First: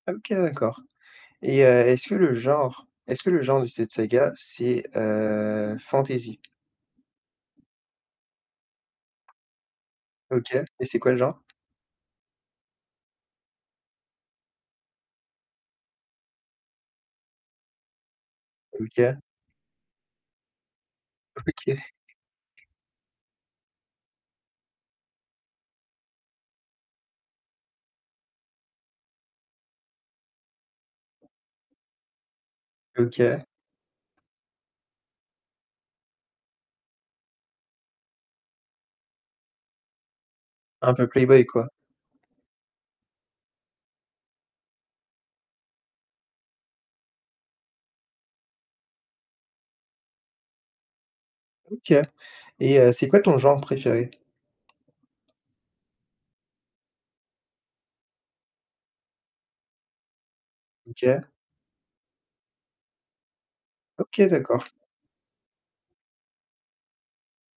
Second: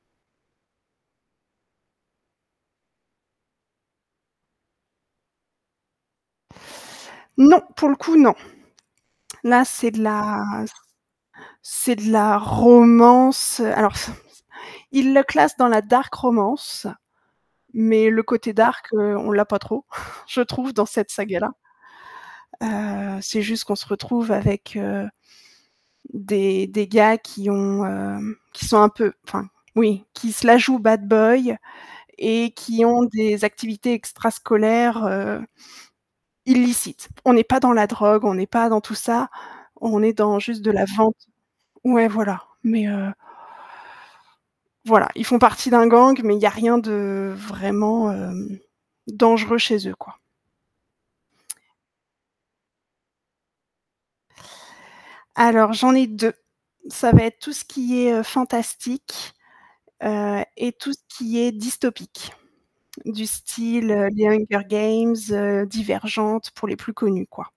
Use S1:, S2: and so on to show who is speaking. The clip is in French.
S1: Ah, OK, d'accord. Et, heu, est-ce que le genre est-ce que le genre de cette saga, c'est, heu, fantasy?
S2: Non, pour le coup, non. Là c'est de la
S1: OK. Et c'est quoi le genre?
S2: c'est de la romance, alors ils le classent dans la dark romance, mais le côté dark, heu,
S1: OK.
S2: on l'a pas trop, je trouve, dans cette saga-là,
S1: OK.
S2: heu, c'est juste qu'on se retrouve avec heu, des des gars qui ont, heu, qui, sont un peu enfin, oui, qui se la jouent bad boy et qui ont des
S1: OK.
S2: activités extrascolaires, heu, illicites. On est pas dans la drogue, on est pas dans tout ça, on est dans juste de la
S1: Un peu
S2: vente
S1: play-boy, quoi?
S2: ouais, voilà, mais heu Voilà, ils font partie d'un gang, mais il y a rien de vraiment heu, dangereux chez eux, quoi.
S1: OK. et heu, c'est quoi ton genre préféré?
S2: Alors j'en ai 2, ça va être tout ce qui est, heu, fantastique, heu et tout ce
S1: OK.
S2: qui est dystopique, du style, heu,
S1: OK
S2: les Hunger
S1: d'accord.
S2: Games, heu, Divergente, pour les plus connus, quoi.